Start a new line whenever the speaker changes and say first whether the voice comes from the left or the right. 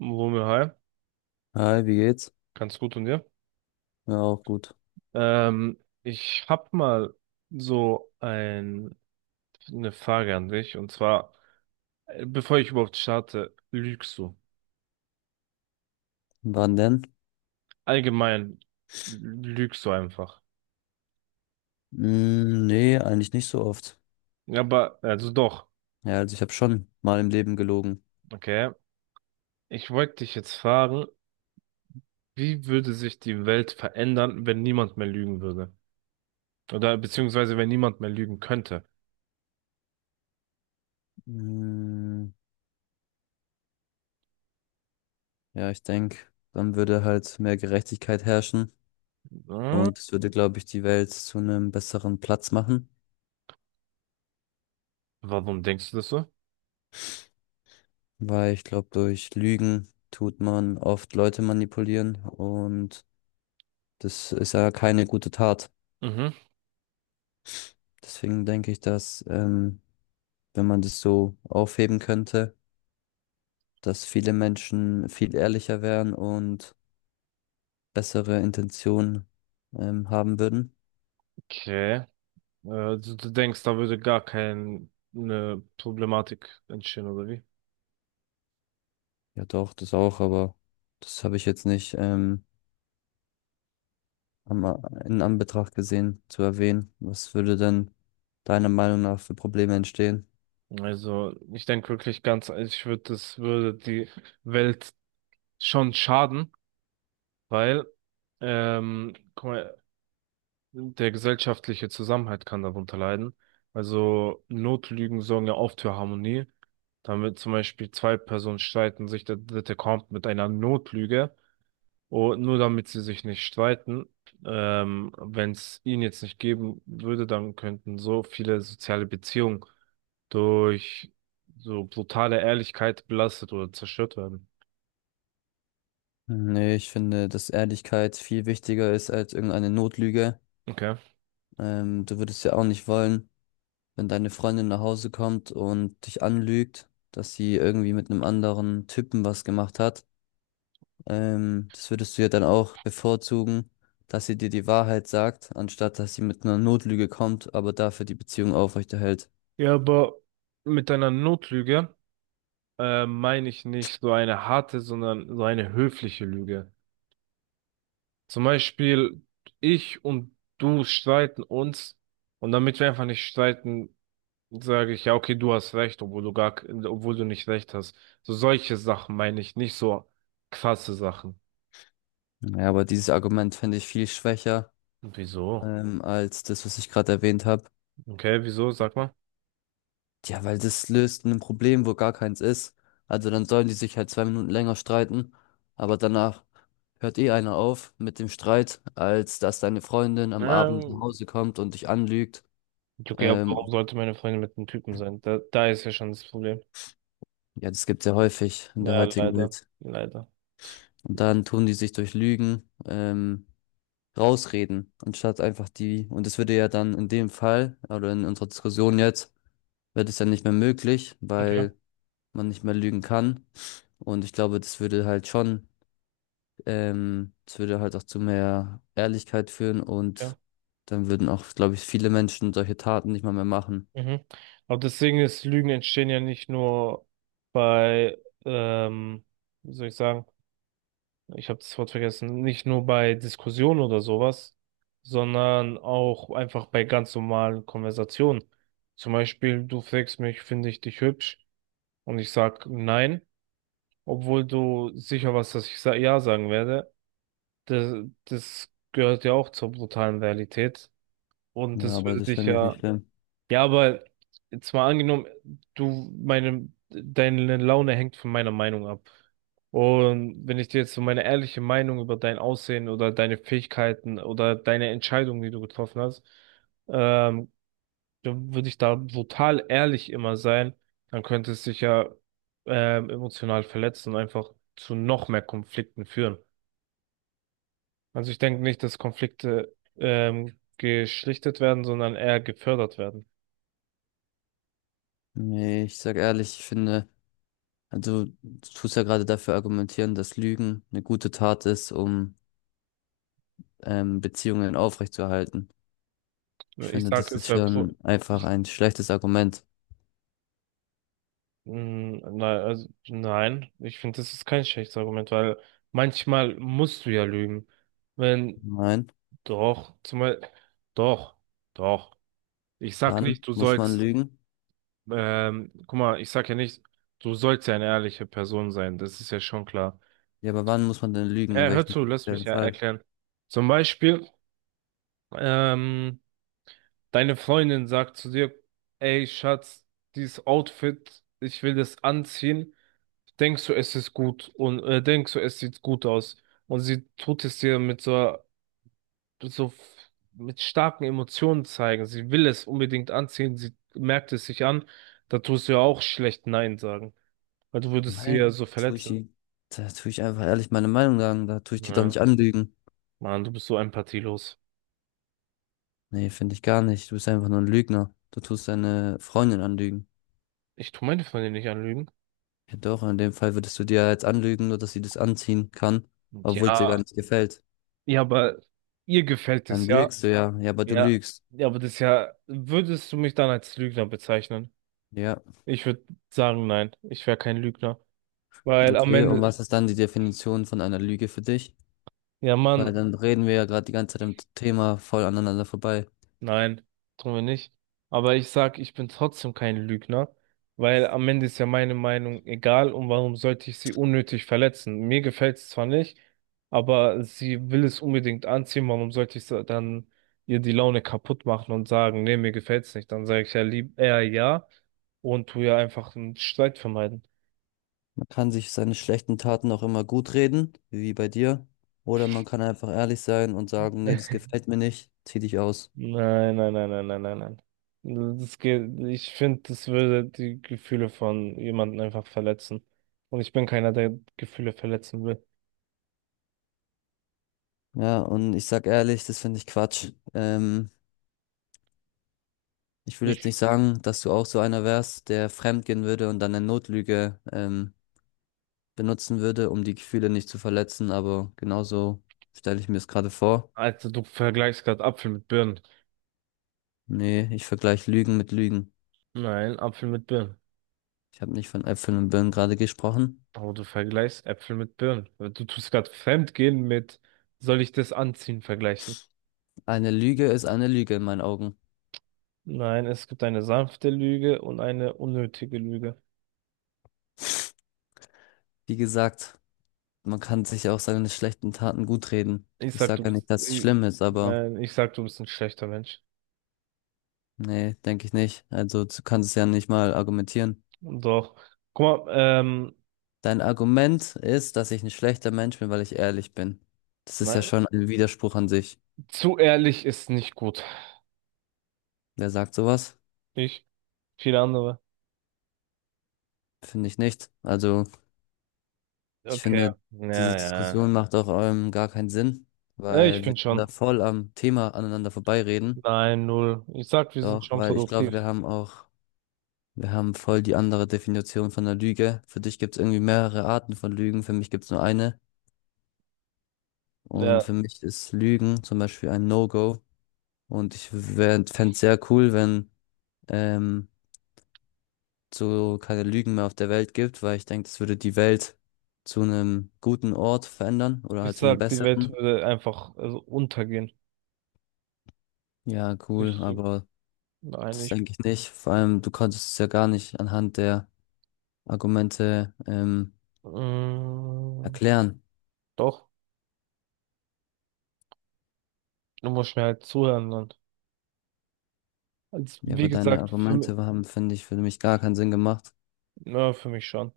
right: Wumme, hi.
left: Hi, wie geht's?
right: Ganz gut und dir?
left: Ja, auch gut.
right: Ich hab mal so eine Frage an dich, und zwar, bevor ich überhaupt starte, lügst du?
left: Wann denn?
right: Allgemein, lügst du einfach?
left: Mm, nee, eigentlich nicht so oft.
right: Ja, aber, also doch,
left: Ja, also ich habe schon mal im Leben gelogen.
right: okay. Ich wollte dich jetzt fragen, wie würde sich die Welt verändern, wenn niemand mehr lügen würde? Oder beziehungsweise wenn niemand mehr lügen könnte?
left: Mm, ja, ich denke, dann würde halt mehr Gerechtigkeit herrschen
right: Hm?
left: und es würde, glaube ich, die Welt zu einem besseren Platz machen,
right: Warum denkst du das so?
left: weil ich glaube, durch Lügen tut man oft Leute manipulieren und das ist ja keine gute Tat.
right: Mhm.
left: Deswegen denke ich, dass wenn man das so aufheben könnte, dass viele Menschen viel ehrlicher wären und bessere Intentionen haben würden.
right: Okay. Äh, du denkst, da würde gar keine Problematik entstehen, oder wie?
left: Ja, doch, das auch, aber das habe ich jetzt nicht am, in Anbetracht gesehen zu erwähnen. Was würde denn deiner Meinung nach für Probleme entstehen?
right: Also, ich denke wirklich ganz, ich würde, das würde die Welt schon schaden, weil, guck mal, der gesellschaftliche Zusammenhalt kann darunter leiden. Also, Notlügen sorgen ja oft für Harmonie. Damit zum Beispiel zwei Personen streiten, sich der dritte kommt mit einer Notlüge. Und nur damit sie sich nicht streiten, wenn es ihn jetzt nicht geben würde, dann könnten so viele soziale Beziehungen durch so brutale Ehrlichkeit belastet oder zerstört werden.
left: Nee, ich finde, dass Ehrlichkeit viel wichtiger ist als irgendeine Notlüge.
right: Okay.
left: Du würdest ja auch nicht wollen, wenn deine Freundin nach Hause kommt und dich anlügt, dass sie irgendwie mit einem anderen Typen was gemacht hat. Das würdest du ja dann auch bevorzugen, dass sie dir die Wahrheit sagt, anstatt dass sie mit einer Notlüge kommt, aber dafür die Beziehung aufrechterhält.
right: Ja, aber mit einer Notlüge meine ich nicht so eine harte, sondern so eine höfliche Lüge. Zum Beispiel, ich und du streiten uns, und damit wir einfach nicht streiten, sage ich, ja, okay, du hast recht, obwohl du gar, obwohl du nicht recht hast. So solche Sachen meine ich, nicht so krasse Sachen.
left: Ja, aber dieses Argument finde ich viel schwächer,
right: Wieso?
left: als das, was ich gerade erwähnt habe.
right: Okay, wieso? Sag mal.
left: Ja, weil das löst ein Problem, wo gar keins ist. Also dann sollen die sich halt zwei Minuten länger streiten, aber danach hört eh einer auf mit dem Streit, als dass deine Freundin am Abend nach
right: Ähm,
left: Hause kommt und dich anlügt.
right: okay, aber
left: Ähm,
right: warum sollte meine Freundin mit einem Typen sein? Da ist ja schon das Problem.
left: ja, das gibt's ja häufig in der
right: Ja,
left: heutigen
right: leider,
left: Welt.
right: leider.
left: Und dann tun die sich durch Lügen rausreden, anstatt einfach die, und das würde ja dann in dem Fall, oder in unserer Diskussion jetzt, wird es ja nicht mehr möglich,
right: Okay,
left: weil man nicht mehr lügen kann. Und ich glaube, das würde halt schon, das würde halt auch zu mehr Ehrlichkeit führen
right: okay.
left: und dann würden auch, glaube ich, viele Menschen solche Taten nicht mal mehr machen.
right: Mhm. Aber deswegen, ist Lügen entstehen ja nicht nur bei, ähm, wie soll ich sagen? Ich habe das Wort vergessen, nicht nur bei Diskussionen oder sowas, sondern auch einfach bei ganz normalen Konversationen. Zum Beispiel, du fragst mich, finde ich dich hübsch? Und ich sag nein, obwohl du sicher warst, dass ich sa ja sagen werde. Das, das gehört ja auch zur brutalen Realität. Und
left: Ja,
right: das
left: aber
right: würde
left: das
right: dich
left: finde ich nicht
right: ja
left: schlimm.
right: ja, aber jetzt mal angenommen, du, meine, deine Laune hängt von meiner Meinung ab. Und wenn ich dir jetzt so meine ehrliche Meinung über dein Aussehen oder deine Fähigkeiten oder deine Entscheidung, die du getroffen hast, ähm, dann würde ich da brutal ehrlich immer sein, dann könnte es dich ja emotional verletzen und einfach zu noch mehr Konflikten führen. Also ich denke nicht, dass Konflikte geschlichtet werden, sondern eher gefördert werden.
left: Nee, ich sag ehrlich, ich finde, also du tust ja gerade dafür argumentieren, dass Lügen eine gute Tat ist, um Beziehungen aufrechtzuerhalten. Ich
right: Ich
left: finde,
right: sag,
left: das ist
right: es wäre pro
left: schon einfach ein schlechtes Argument.
right: mm, nein, also, nein, ich finde, das ist kein schlechtes Argument, weil manchmal musst du ja lügen. Wenn,
left: Nein,
right: doch, zumal, doch, doch. Ich sag
left: wann
right: nicht, du
left: muss man
right: sollst,
left: lügen?
right: guck mal, ich sag ja nicht, du sollst ja eine ehrliche Person sein, das ist ja schon klar.
left: Ja, aber wann muss man denn lügen? In
right: Ja, hör
left: welchem
right: zu, lass mich
left: speziellen
right: ja
left: Fall?
right: erklären. Zum Beispiel, ähm, deine Freundin sagt zu dir, ey, Schatz, dieses Outfit, ich will das anziehen. Denkst du, es ist gut, und denkst du, es sieht gut aus? Und sie tut es dir mit so, so mit starken Emotionen zeigen. Sie will es unbedingt anziehen, sie merkt es sich an. Da tust du ja auch schlecht nein sagen, weil du würdest sie ja
left: Nein,
right: so
left: da tue ich
right: verletzen.
left: die, da tue ich einfach ehrlich meine Meinung sagen, da tue ich die doch
right: Ja,
left: nicht anlügen.
right: Mann, du bist so empathielos.
left: Nee, finde ich gar nicht. Du bist einfach nur ein Lügner. Du tust deine Freundin anlügen.
right: Ich tu meine Freundin nicht anlügen.
left: Ja doch, in dem Fall würdest du dir jetzt anlügen, nur dass sie das anziehen kann, obwohl es dir gar
right: Ja,
left: nicht gefällt.
right: ja, aber ihr gefällt es,
left: Dann
right: ja?
left: lügst du ja. Ja, aber du
right: Ja,
left: lügst.
right: ja, aber das ist ja, würdest du mich dann als Lügner bezeichnen?
left: Ja.
right: Ich würde sagen, nein, ich wäre kein Lügner. Weil am
left: Okay, und
right: Ende,
left: was ist dann die Definition von einer Lüge für dich?
right: ja,
left: Weil
right: Mann,
left: dann reden wir ja gerade die ganze Zeit im Thema voll aneinander vorbei.
right: nein, tun wir nicht. Aber ich sag, ich bin trotzdem kein Lügner, weil am Ende ist ja meine Meinung egal, und warum sollte ich sie unnötig verletzen? Mir gefällt es zwar nicht, aber sie will es unbedingt anziehen, warum sollte ich dann ihr die Laune kaputt machen und sagen, nee, mir gefällt's nicht? Dann sage ich ja lieb eher ja und tu ja einfach einen Streit vermeiden.
left: Man kann sich seine schlechten Taten auch immer gut reden, wie bei dir. Oder man kann einfach ehrlich sein und sagen, nee, das gefällt mir nicht, zieh dich aus.
right: Nein, nein, nein, nein, nein, nein, nein. Das geht, ich finde, das würde die Gefühle von jemandem einfach verletzen. Und ich bin keiner, der Gefühle verletzen will.
left: Ja, und ich sag ehrlich, das finde ich Quatsch. Ich will
right: Ich,
left: jetzt nicht sagen, dass du auch so einer wärst, der fremdgehen würde und dann eine Notlüge, benutzen würde, um die Gefühle nicht zu verletzen, aber genauso stelle ich mir es gerade vor.
right: Alter, du vergleichst gerade Apfel mit Birnen.
left: Nee, ich vergleiche Lügen mit Lügen.
right: Nein, Apfel mit Birnen.
left: Ich habe nicht von Äpfeln und Birnen gerade gesprochen.
right: Aber du vergleichst Äpfel mit Birnen. Du tust gerade Fremdgehen mit, soll ich das anziehen, vergleichen.
left: Eine Lüge ist eine Lüge in meinen Augen.
right: Nein, es gibt eine sanfte Lüge und eine unnötige Lüge.
left: Wie gesagt, man kann sich auch seine schlechten Taten gut reden.
right: Ich
left: Ich
right: sag, du
left: sage ja
right: bist,
left: nicht, dass es
right: ich,
left: schlimm ist, aber
right: nein, ich sag, du bist ein schlechter Mensch.
left: nee, denke ich nicht. Also du kannst es ja nicht mal argumentieren.
right: Doch. Guck mal, ähm,
left: Dein Argument ist, dass ich ein schlechter Mensch bin, weil ich ehrlich bin. Das ist ja
right: nein,
left: schon ein Widerspruch an sich.
right: zu ehrlich ist nicht gut.
left: Wer sagt sowas?
right: Ich? Viele andere?
left: Finde ich nicht. Also ich
right: Okay.
left: finde,
right: Ja,
left: diese
right: ja.
left: Diskussion macht auch gar keinen Sinn,
right: Ja, ich ja,
left: weil wir
right: bin
left: tun da
right: schon.
left: voll am Thema aneinander vorbeireden.
right: Nein, null. Ich sag, wir sind
left: Doch,
right: schon
left: weil ich glaube,
right: produktiv.
left: wir haben voll die andere Definition von der Lüge. Für dich gibt es irgendwie mehrere Arten von Lügen, für mich gibt es nur eine. Und
right: Ja.
left: für mich ist Lügen zum Beispiel ein No-Go. Und ich fände es sehr cool, wenn ähm, so keine Lügen mehr auf der Welt gibt, weil ich denke, das würde die Welt zu einem guten Ort verändern oder
right: Ich
left: halt zu einem
right: sag, die Welt
left: besseren.
right: würde einfach also untergehen.
left: Ja, cool,
right: Ich,
left: aber
right: nein,
left: das
right: ich.
left: denke ich nicht. Vor allem, du konntest es ja gar nicht anhand der Argumente
right: Mm,
left: erklären.
right: doch. Du musst mir halt zuhören und. Also,
left: Ja,
right: wie
left: aber deine
right: gesagt, für mich,
left: Argumente haben, finde ich, für mich gar keinen Sinn gemacht.
right: na, für mich schon.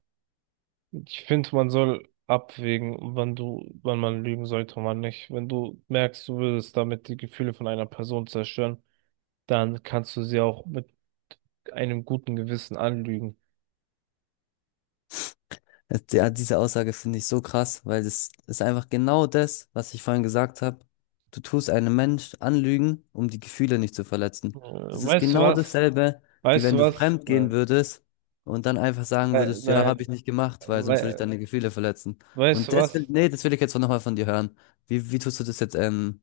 right: Ich finde, man soll abwägen, wann du, wann man lügen sollte und wann nicht. Wenn du merkst, du würdest damit die Gefühle von einer Person zerstören, dann kannst du sie auch mit einem guten Gewissen anlügen.
left: Ja, diese Aussage finde ich so krass, weil das ist einfach genau das, was ich vorhin gesagt habe. Du tust einem Mensch anlügen, um die Gefühle nicht zu verletzen. Das ist
right: Weißt du
left: genau
right: was?
left: dasselbe, wie
right: Weißt
left: wenn
right: du
left: du
right: was?
left: fremd gehen würdest und dann einfach sagen würdest, ja,
right: Nein,
left: habe ich nicht gemacht, weil
right: we
left: sonst würde ich deine Gefühle verletzen.
right: weißt
left: Und
right: du
left: das,
right: was?
left: nee, das will ich jetzt nochmal von dir hören. Wie tust du das jetzt,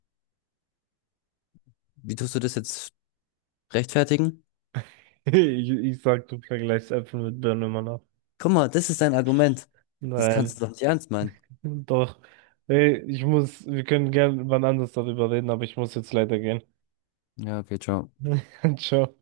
left: wie tust du das jetzt rechtfertigen?
right: Ich sag, du vergleichst Äpfel mit Birnen immer noch.
left: Guck mal, das ist dein Argument. Das kannst
right: Nein,
left: du doch nicht ernst meinen.
right: doch. Ey, ich muss, wir können gerne wann anders darüber reden, aber ich muss jetzt leider gehen.
left: Ja, okay, ciao.
right: Ciao.